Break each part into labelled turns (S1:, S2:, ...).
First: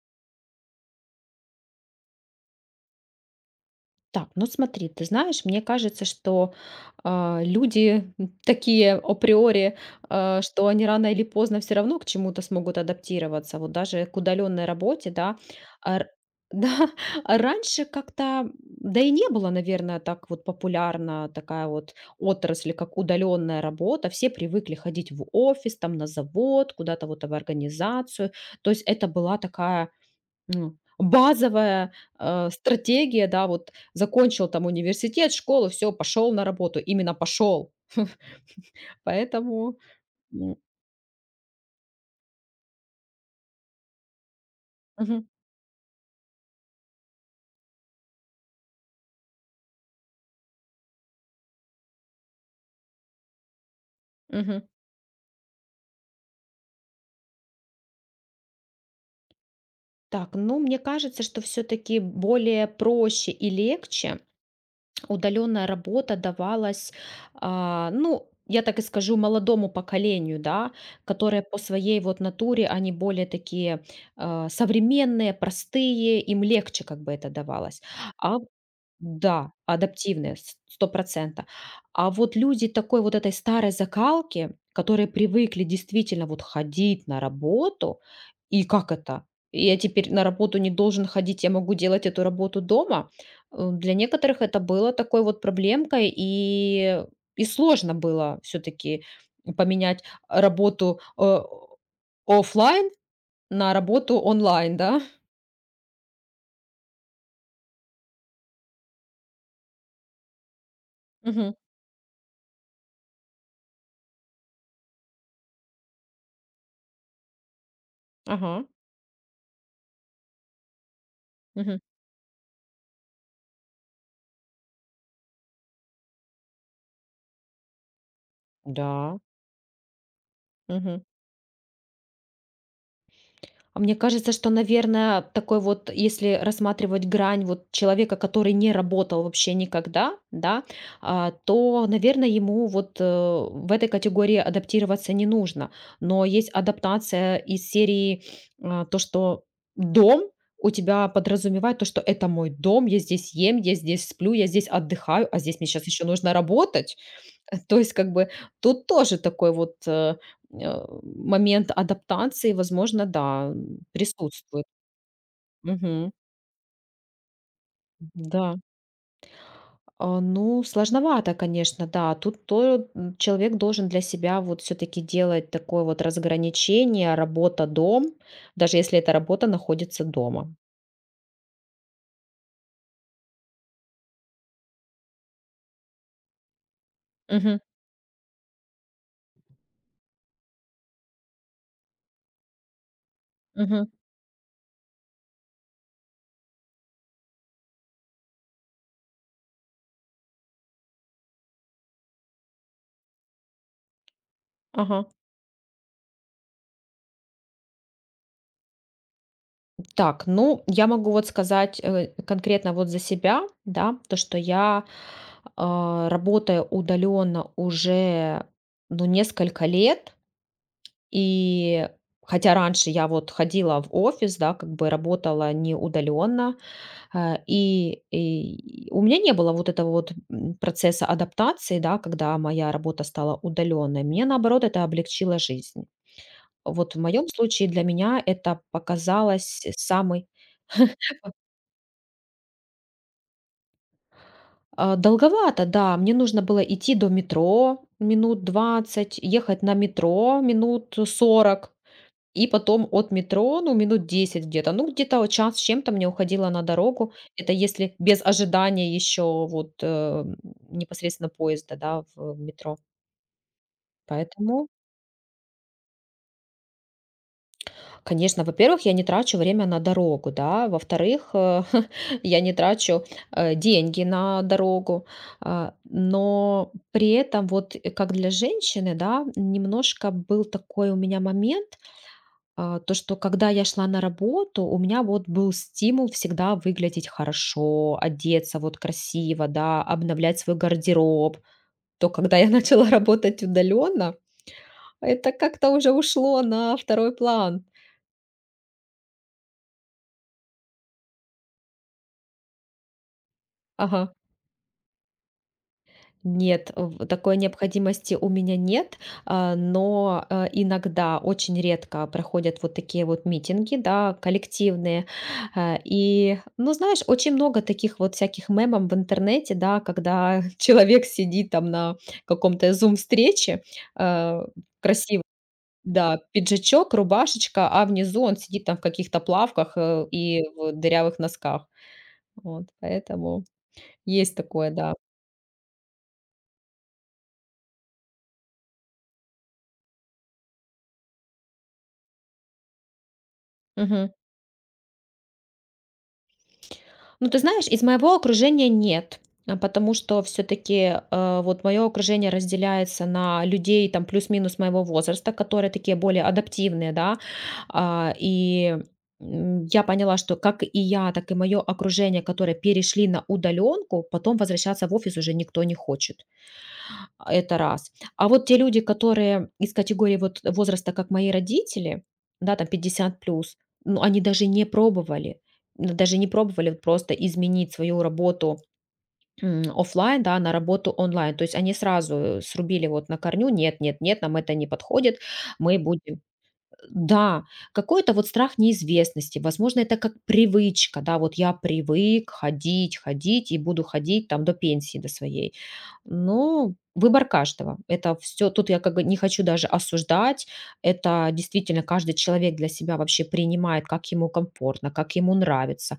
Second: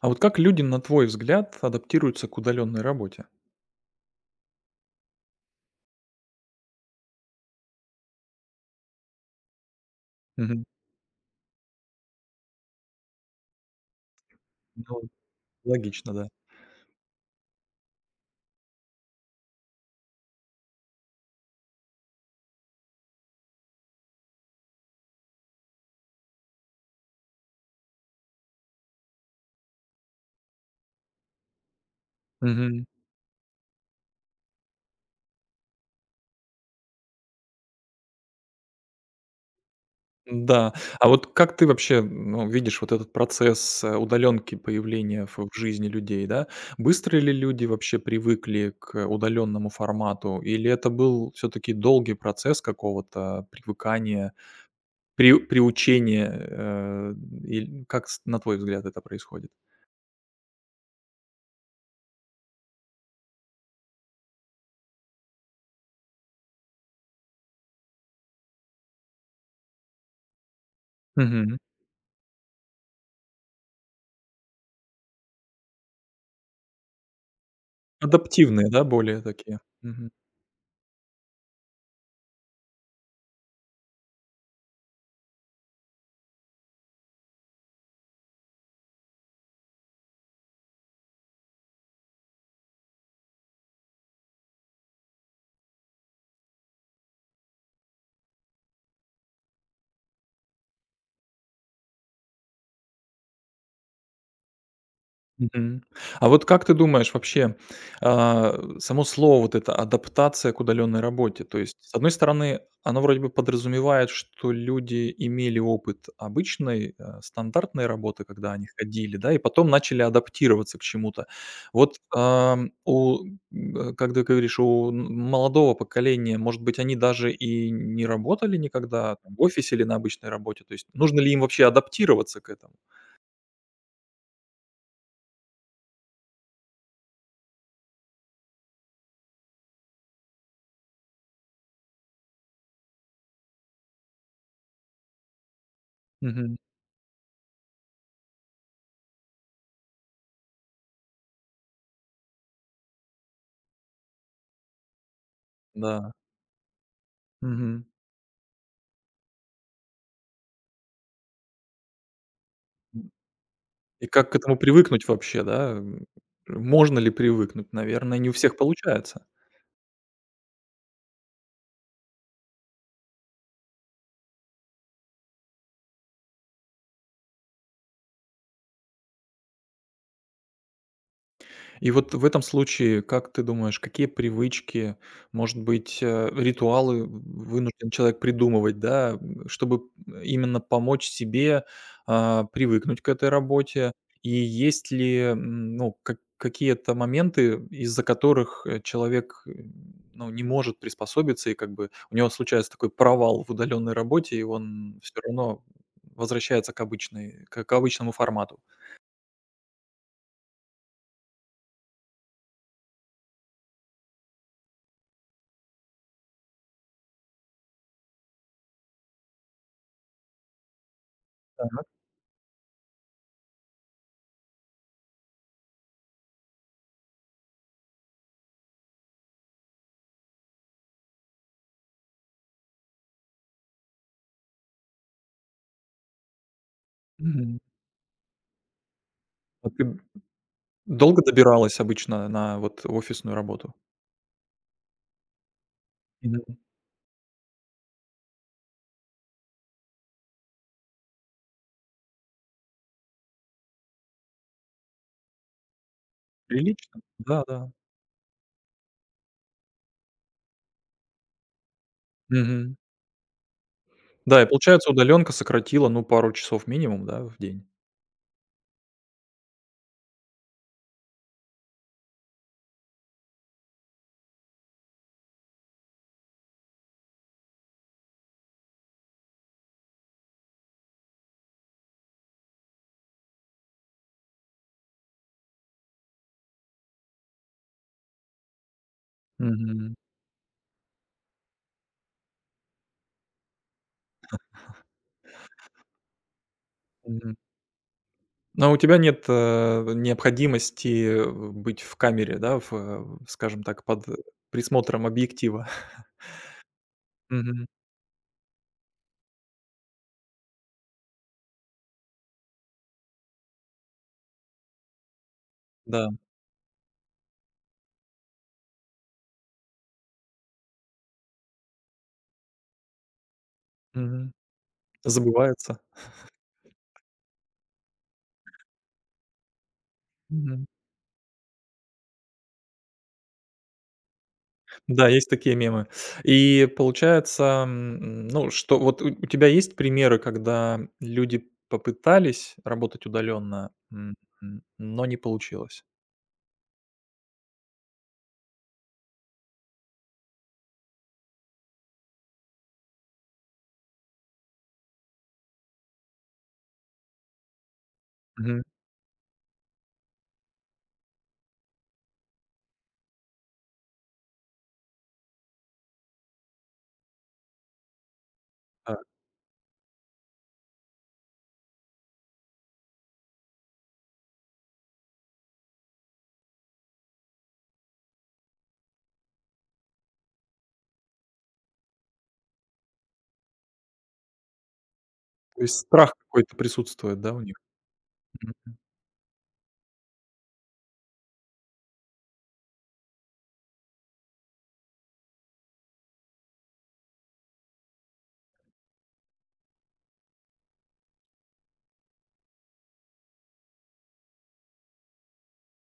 S1: А вот как люди, на твой взгляд, адаптируются к удаленной работе?
S2: Так, ну смотри, ты знаешь, мне кажется, что люди такие априори,
S1: Мгм.
S2: что они рано или поздно все равно к чему-то смогут адаптироваться, вот даже к удаленной
S1: Ну,
S2: работе, да. А р-
S1: логично, да.
S2: да, раньше как-то, да и не было, наверное, так вот популярна такая вот отрасль, как удаленная работа. Все привыкли ходить в офис, там на завод, куда-то вот в организацию. То есть это была такая, ну, базовая,
S1: Мгм.
S2: стратегия, да, вот закончил там университет, школу, все, пошел на работу. Именно пошел. Поэтому, м,
S1: Да. А вот как ты вообще, ну, видишь вот этот процесс, удаленки, появления
S2: мгм,
S1: в жизни людей, да? Быстро ли люди вообще привыкли к удаленному формату, или это был все таки долгий процесс какого-то привыкания,
S2: мгм.
S1: приучения, иль как, с на твой взгляд, это происходит?
S2: Так, ну, мне кажется, что все таки более проще и легче удаленная работа давалась, ну, я так и скажу, молодому поколению, да, которое
S1: Мгм.
S2: по своей вот натуре, они более такие, современные, простые, им легче как бы это давалось. А
S1: Адаптивные, да, более
S2: Да,
S1: такие?
S2: адаптивные, с 100%. А вот люди такой вот этой старой закалки, которые привыкли действительно вот ходить на работу, и как это? Я теперь на работу не должен ходить, я могу делать эту работу дома. Для некоторых это было такой вот проблемкой, и сложно было все-таки поменять работу оффлайн на работу онлайн, да?
S1: Мгм. А вот как ты думаешь вообще, само слово вот это адаптация к удаленной работе?
S2: Мгм.
S1: То есть, с одной стороны, оно вроде бы подразумевает, что люди имели опыт обычной, стандартной работы, когда они
S2: Ага.
S1: ходили, да, и потом начали адаптироваться к чему-то.
S2: Мгм.
S1: Вот, ам, у, м, э, как ты говоришь, у молодого поколения, может быть, они даже и не работали никогда
S2: Да.
S1: там в офисе или на обычной работе. То есть,
S2: Мгм.
S1: нужно ли им вообще адаптироваться к этому?
S2: Мне кажется, что, наверное, такой вот, если рассматривать грань вот человека, который не работал вообще никогда, да, то, наверное, ему вот в этой категории адаптироваться не нужно. Но есть
S1: Мгм.
S2: адаптация из серии, то, что дом у тебя подразумевает то, что это мой дом, я здесь ем, я здесь сплю, я здесь отдыхаю, а здесь мне сейчас еще
S1: Да.
S2: нужно работать. То
S1: Мгм.
S2: есть как бы тут тоже такой вот момент адаптации, возможно, да,
S1: И как к этому
S2: присутствует.
S1: привыкнуть вообще, да?
S2: Мгм.
S1: Можно ли привыкнуть? Наверное, не у всех
S2: Да.
S1: получается.
S2: Ну, сложновато, конечно, да. Тут то, человек должен для себя вот все-таки делать такое вот разграничение работа-дом, даже если эта работа находится дома.
S1: И вот в этом случае, как ты думаешь, какие привычки, может быть, ритуалы
S2: Мгм.
S1: вынужден человек придумывать, да, чтобы именно помочь себе, привыкнуть к этой
S2: Мгм.
S1: работе? И есть ли, ну, как какие-то моменты, из-за которых, человек, ну, не может приспособиться, и как бы у него случается такой провал в удаленной работе, и он
S2: Ага.
S1: все равно возвращается к обычной к к обычному формату?
S2: Так, ну, я могу вот сказать, конкретно вот за себя, да, то, что я работаю удаленно уже, ну, несколько лет.
S1: Так.
S2: И хотя раньше я вот ходила в офис, да, как бы работала не удаленно, и у меня не было вот этого вот процесса адаптации, да, когда моя работа стала удаленной. Мне, наоборот, это облегчило жизнь. Вот в моем
S1: Мгм.
S2: случае для меня это показалось
S1: Вот ты
S2: самый.
S1: Долго добиралась обычно на вот офисную работу?
S2: Долговато, да. Мне нужно
S1: Мгм.
S2: было идти до метро минут 20, ехать на метро минут 40 и потом от метро, ну, минут 10 где-то. Ну, где-то вот час с чем-то мне уходило на
S1: Прилично.
S2: дорогу.
S1: Да,
S2: Это
S1: да.
S2: если без ожидания еще вот непосредственно поезда, да, в
S1: Мгм.
S2: метро.
S1: Да, и
S2: Поэтому,
S1: получается, удаленка сократила, ну, пару часов минимум, да, в день.
S2: конечно, во-первых, я не трачу время на дорогу, да, во-вторых, я не трачу деньги на дорогу, но при этом вот как для женщины, да, немножко был такой у меня момент, то, что когда я шла на работу, у меня вот был стимул всегда выглядеть хорошо, одеться вот красиво, да,
S1: Мгм.
S2: обновлять свой гардероб, то когда я начала работать удаленно, это как-то уже ушло на второй
S1: Мгм.
S2: план.
S1: Но у тебя нет, необходимости быть в камере, да, скажем так, под
S2: Ага.
S1: присмотром объектива.
S2: Нет, в такой
S1: Мгм.
S2: необходимости у меня нет, но иногда, очень редко проходят вот такие вот митинги, да, коллективные.
S1: Да.
S2: И, ну, знаешь, очень много таких вот всяких мемов в интернете, да, когда человек сидит там на каком-то Zoom-встрече,
S1: Мгм.
S2: а, красиво,
S1: Забывается.
S2: да, пиджачок, рубашечка, а внизу он сидит там в каких-то плавках и
S1: Мгм.
S2: в дырявых носках. Вот, поэтому есть такое, да.
S1: Да, есть такие мемы. И получается, ну, что вот у тебя есть примеры, когда люди попытались работать удаленно,
S2: Мгм.
S1: но не получилось?
S2: Ну, ты знаешь, из моего окружения нет, потому что все-таки вот мое окружение разделяется на людей там плюс-минус моего возраста, которые такие более адаптивные, да. А,
S1: Мгм.
S2: и я поняла, что как и я, так и мое окружение, которые перешли на удаленку, потом возвращаться в офис уже никто не хочет. Это раз. А вот те люди,
S1: Да,
S2: которые из категории вот возраста, как мои родители, да, там 50 плюс, ну, они даже не пробовали, ну, даже не пробовали вот просто изменить свою работу офлайн, да, на работу онлайн. То есть они сразу срубили вот на корню, нет, нет, нет, нам это не подходит,
S1: то есть
S2: мы
S1: страх
S2: будем...
S1: какой-то присутствует, да, у
S2: Да,
S1: них?
S2: какой-то вот страх неизвестности, возможно, это как привычка, да, вот я привык ходить, ходить и буду ходить там до пенсии, до своей. Ну, выбор каждого. Это все, тут я как бы не хочу даже осуждать. Это действительно каждый человек для себя вообще принимает, как ему комфортно, как ему нравится.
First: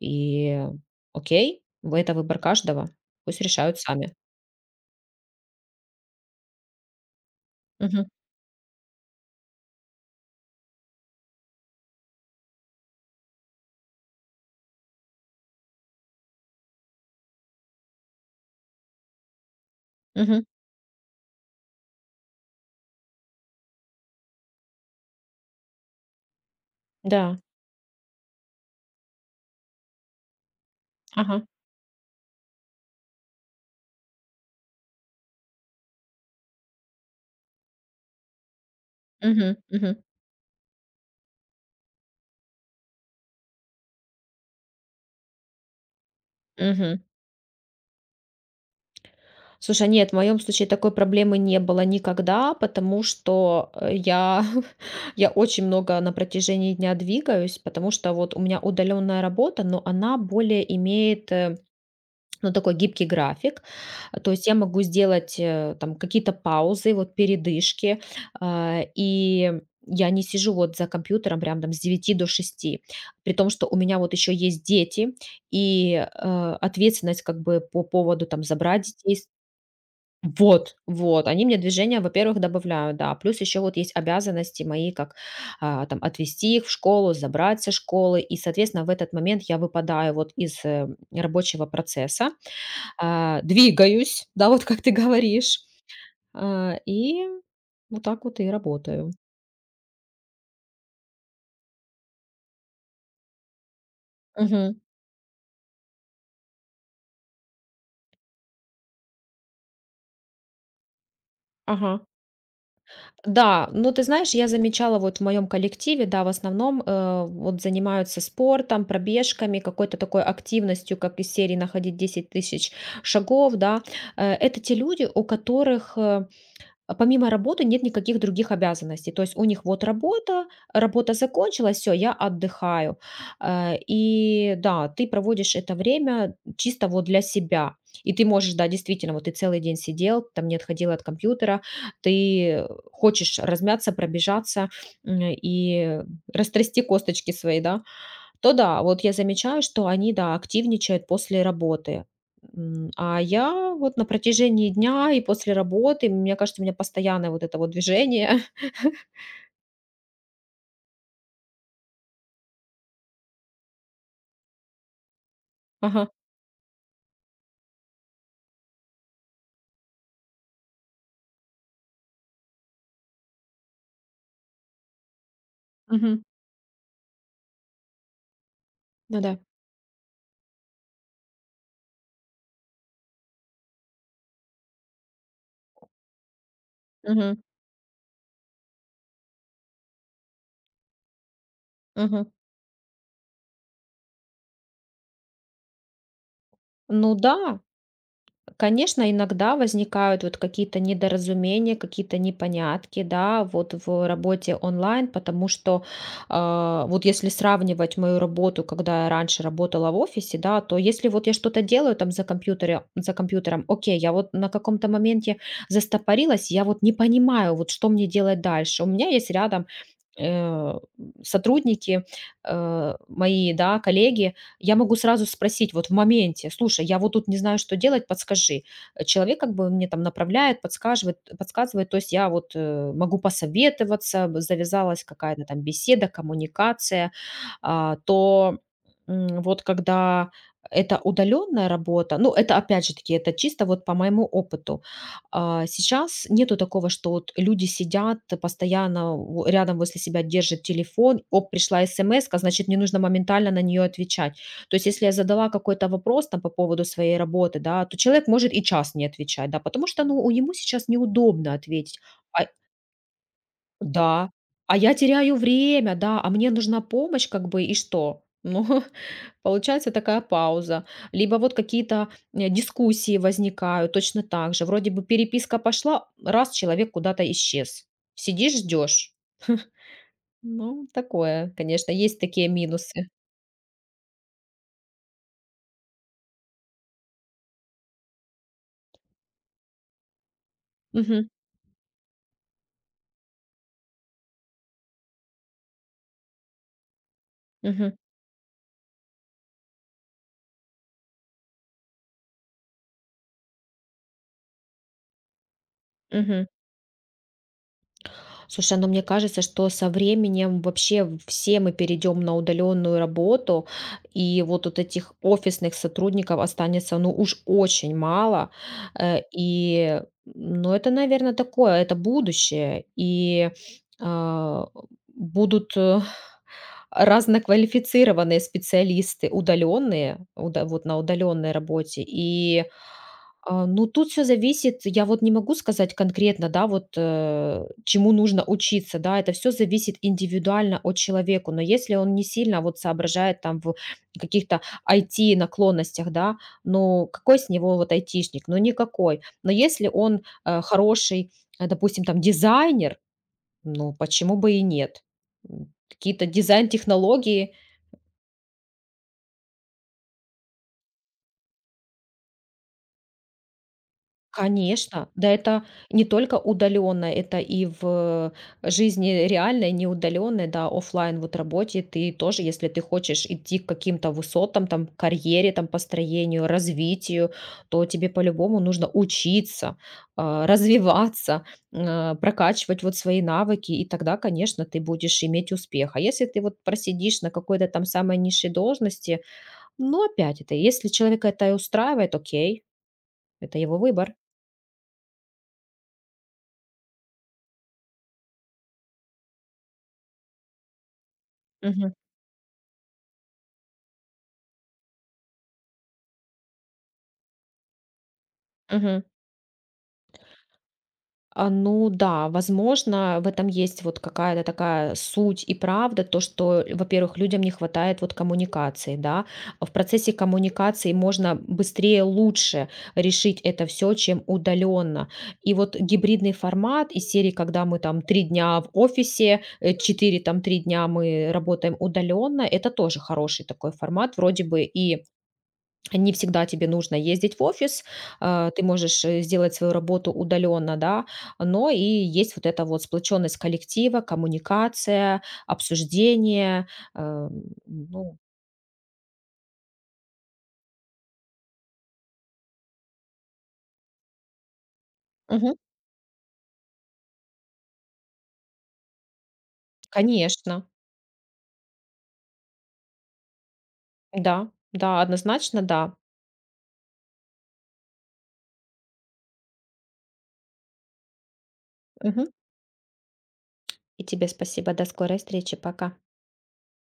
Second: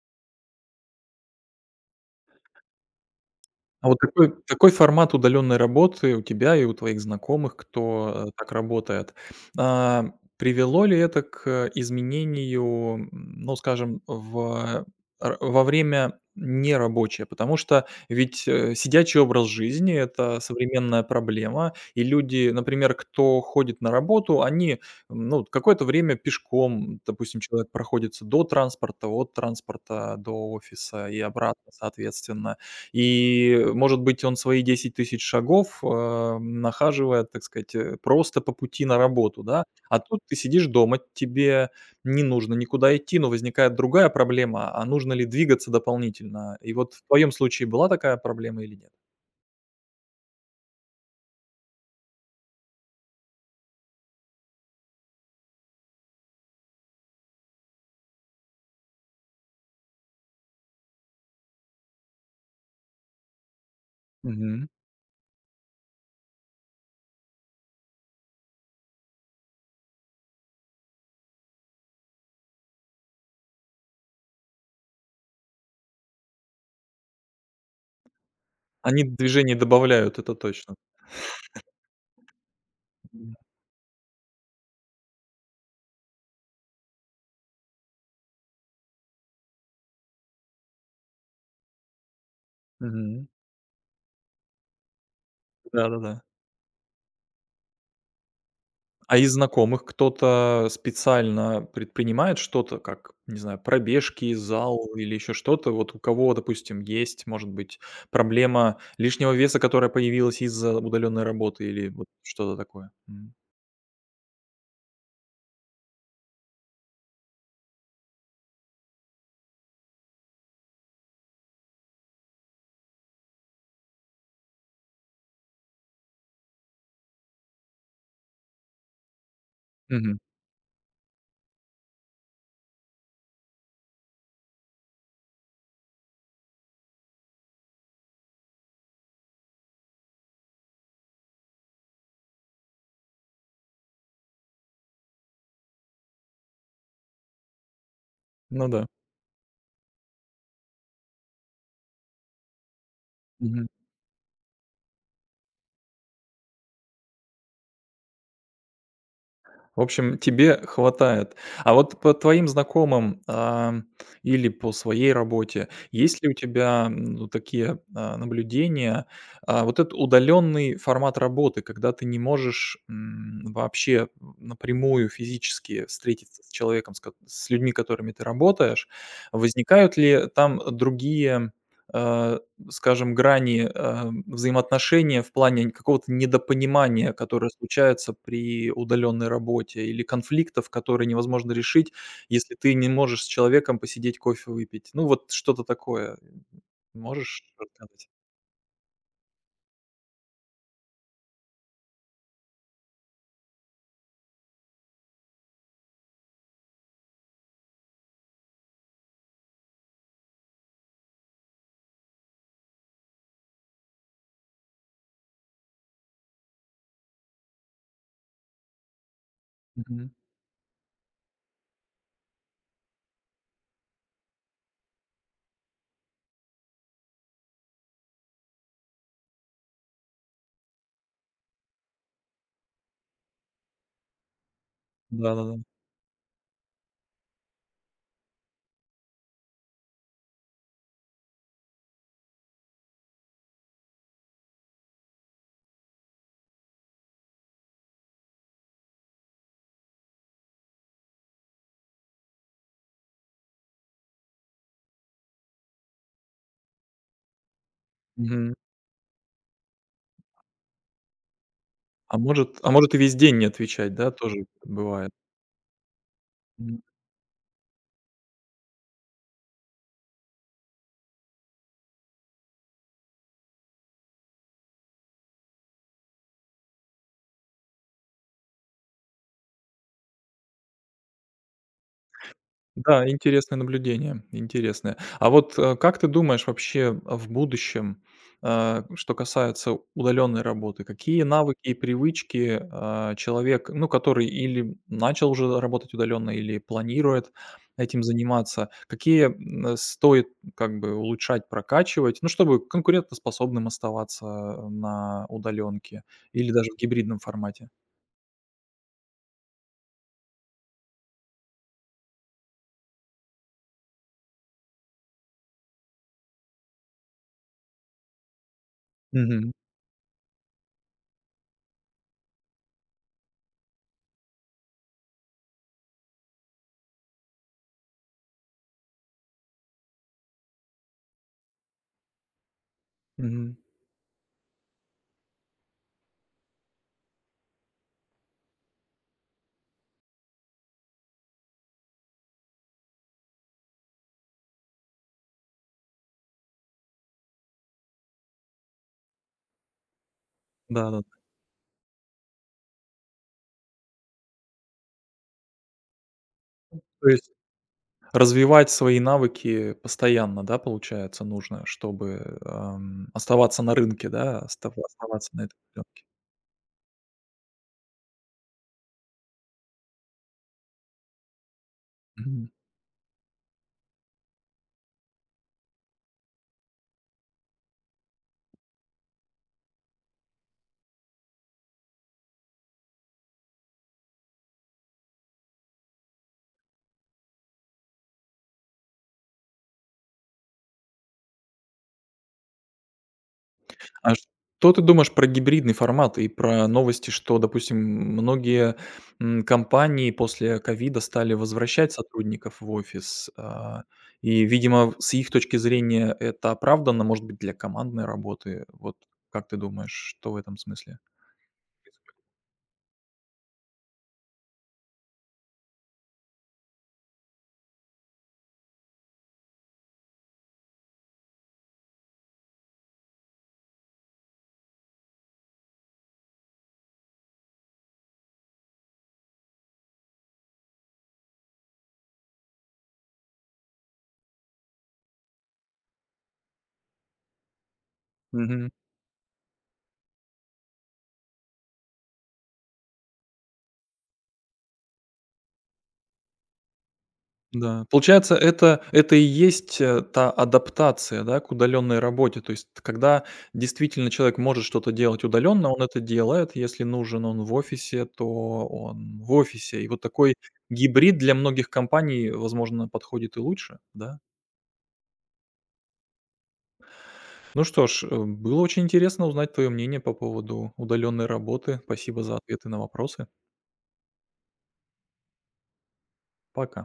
S2: И окей, в это выбор каждого. Пусть решают
S1: А вот
S2: сами.
S1: такой формат удаленной работы у тебя и у твоих знакомых,
S2: Мгм,
S1: кто, так работает, а, привело ли это к изменению, ну, скажем, в р во время нерабочее? Потому что ведь, сидячий образ жизни- это
S2: мгм,
S1: современная проблема, и люди, например, кто ходит на работу, они, ну, какое-то время пешком,
S2: да,
S1: допустим, человек проходится до транспорта, от транспорта до офиса и
S2: ага,
S1: обратно, соответственно. И, может быть, он свои 10 000 шагов, нахаживает, так сказать, просто по пути на работу,
S2: мгм,
S1: да.
S2: мгм,
S1: А тут ты сидишь дома, тебе не нужно никуда идти, но возникает другая проблема: а нужно ли двигаться дополнительно? И вот
S2: мгм.
S1: в твоем случае была такая проблема или нет?
S2: Слушай, нет, в моем случае такой проблемы не было никогда, потому что я, я очень много на протяжении дня двигаюсь, потому что вот у меня удаленная работа, но она более имеет ну, такой гибкий график. То есть я
S1: Мгм.
S2: могу сделать там какие-то паузы, вот передышки, а, и я не сижу вот за компьютером прям там с 9 до 6, при том, что у меня вот еще есть дети, и ответственность как бы по поводу там забрать
S1: Они
S2: детей.
S1: движение добавляют, это точно.
S2: Вот, вот, они мне движения, во-первых, добавляют, да.
S1: М,
S2: Плюс еще вот есть обязанности мои, как там отвезти их в школу, забрать со школы. И, соответственно, в этот момент я выпадаю вот из рабочего процесса,
S1: Мгм.
S2: двигаюсь, да, вот как ты говоришь,
S1: Да-да-да.
S2: и вот так вот и работаю.
S1: А из знакомых кто-то специально предпринимает что-то, как, не знаю, пробежки,
S2: Мгм.
S1: зал или еще что-то? Вот у кого, допустим, есть, может быть, проблема лишнего веса, которая появилась из-за удаленной работы или
S2: Ага.
S1: вот что-то такое? М.
S2: Да, ну ты знаешь, я замечала вот в моем коллективе, да, в основном вот занимаются спортом, пробежками, какой-то такой активностью, как из серии находить 10 000 шагов, да. Это те люди, у которых помимо работы нет никаких других обязанностей. То есть у них вот
S1: Мгм.
S2: работа, работа закончилась, все, я отдыхаю. И да, ты проводишь это время чисто вот для себя. И ты можешь, да, действительно, вот ты целый день сидел, там не отходил от компьютера, ты хочешь размяться, пробежаться и растрясти косточки свои, да, то
S1: Ну
S2: да,
S1: да.
S2: вот я замечаю, что они, да, активничают после работы. А я вот на протяжении дня и после работы, мне кажется, у меня постоянное вот это вот движение.
S1: В общем, тебе хватает. А вот по твоим знакомым, или по своей работе,
S2: Ага.
S1: есть ли у тебя, ну, такие, наблюдения? Вот этот удаленный формат работы, когда ты не можешь, вообще, напрямую физически
S2: Мгм.
S1: встретиться с человеком, с людьми, которыми ты работаешь.
S2: Ну да.
S1: Возникают ли там другие, э, скажем, грани, взаимоотношения в плане какого-то недопонимания,
S2: Мгм.
S1: которое случается при удаленной работе, или конфликтов, которые невозможно решить,
S2: Мгм.
S1: если ты не можешь с человеком посидеть, кофе выпить. Ну, вот что-то такое.
S2: Ну
S1: Можешь
S2: да,
S1: рассказать?
S2: конечно, иногда возникают вот какие-то недоразумения, какие-то непонятки, да, вот в работе онлайн, потому что вот если сравнивать мою работу, когда я раньше работала в офисе, да, то если вот я что-то делаю там за компьютером, окей, я вот на каком-то моменте застопорилась, я вот не понимаю, вот что мне делать дальше. У меня есть рядом
S1: Мгм.
S2: э, сотрудники, мои, да, коллеги, я могу сразу спросить вот в моменте, слушай, я вот тут не знаю, что делать, подскажи. Человек как бы мне там направляет, подсказывает, подсказывает, то есть я вот могу посоветоваться, завязалась какая-то
S1: Да-да-да.
S2: там беседа, коммуникация, а, то вот когда это удаленная работа, ну это опять же таки, это чисто вот по моему опыту, сейчас нету такого, что вот люди сидят постоянно в рядом возле себя держит телефон. Оп, пришла смска, значит, мне нужно моментально на нее отвечать. То есть, если я задала какой-то вопрос там по поводу своей работы, да, то человек может
S1: Мгм.
S2: и час не отвечать, да, потому что, ну, у ему сейчас неудобно ответить.
S1: А
S2: А
S1: может а может и весь день не отвечать, да,
S2: да,
S1: тоже
S2: а я
S1: бывает?
S2: теряю время, да, а мне нужна помощь, как бы, и что? Ну, получается такая пауза. Либо вот какие-то дискуссии возникают точно так же. Вроде бы переписка пошла, раз человек куда-то исчез. Сидишь, ждешь. Ну, такое, конечно, есть такие
S1: Да,
S2: минусы.
S1: интересное наблюдение, интересное. А вот, как ты думаешь, вообще, в будущем, что касается удаленной работы, какие
S2: Мгм,
S1: навыки и привычки, человек, ну, который или начал уже работать удаленно, или планирует
S2: мгм,
S1: этим заниматься, какие, стоит как бы улучшать, прокачивать, ну, чтобы конкурентоспособным оставаться на удаленке
S2: мгм.
S1: или даже в гибридном формате?
S2: Слушай, но мне кажется, что со временем вообще все мы перейдем на удаленную работу, и вот от этих офисных сотрудников останется, ну, уж очень мало.
S1: Мгм,
S2: И, ну, это, наверное, такое, это будущее. А, Будут разноквалифицированные специалисты, удаленные, вот на удаленной работе.
S1: мгм.
S2: Ну, тут все зависит. Я вот не могу сказать конкретно, да, вот чему нужно учиться, да. Это все зависит индивидуально от человеку. Но если он не сильно вот соображает там в каких-то IT-наклонностях, да, ну, какой с него вот айтишник? Ну, никакой. Но если он
S1: Да-да.
S2: хороший, допустим, там дизайнер, ну, почему бы и нет? Какие-то
S1: То есть
S2: дизайн-технологии.
S1: развивать свои навыки постоянно, да, получается, нужно, чтобы, оставаться на рынке, да,
S2: Конечно,
S1: оставаться
S2: да,
S1: на этом
S2: это
S1: рынке.
S2: не только удаленно, это и в жизни реальной, не удаленной, да, оффлайн вот работе ты тоже,
S1: Мгм.
S2: если ты хочешь идти к каким-то высотам, там, карьере, там, построению, развитию, то тебе по-любому нужно учиться, развиваться, прокачивать вот свои навыки, и тогда, конечно, ты будешь иметь успех. А если ты вот просидишь на какой-то там самой низшей должности, ну, опять это, если человека это и устраивает, окей, это его выбор.
S1: А что ты думаешь про гибридный формат и про новости, что, допустим, многие, компании после ковида стали возвращать
S2: Мгм.
S1: сотрудников в офис, и, видимо, с их точки зрения это оправдано, может быть, для командной работы. Вот
S2: Мгм.
S1: как ты думаешь, что в этом смысле?
S2: Ну да, возможно, в этом есть вот какая-то такая суть и правда, то, что, во-первых, людям не хватает вот коммуникации, да. В процессе коммуникации можно быстрее, лучше решить это все, чем удаленно. И вот гибридный формат из серии, когда мы там 3 дня в офисе, э, четыре там 3 дня мы работаем удаленно, это тоже хороший такой формат, вроде бы и не всегда тебе нужно ездить в офис, ты можешь сделать свою работу удаленно, да, но и есть вот эта вот сплоченность коллектива, коммуникация, обсуждение,
S1: Да,
S2: ну.
S1: получается, это и есть, та адаптация, да, к удаленной работе. То есть, когда действительно человек может что-то делать
S2: Мгм.
S1: удаленно, он это делает. Если нужен он в офисе, то он в офисе. И вот такой
S2: Конечно,
S1: гибрид для многих компаний, возможно, подходит и лучше, да?
S2: да, да, однозначно, да.
S1: Ну что ж, было очень интересно узнать твое мнение по поводу удаленной работы. Спасибо
S2: Мгм.
S1: за ответы на вопросы.
S2: И тебе спасибо. До скорой встречи. Пока.
S1: Пока.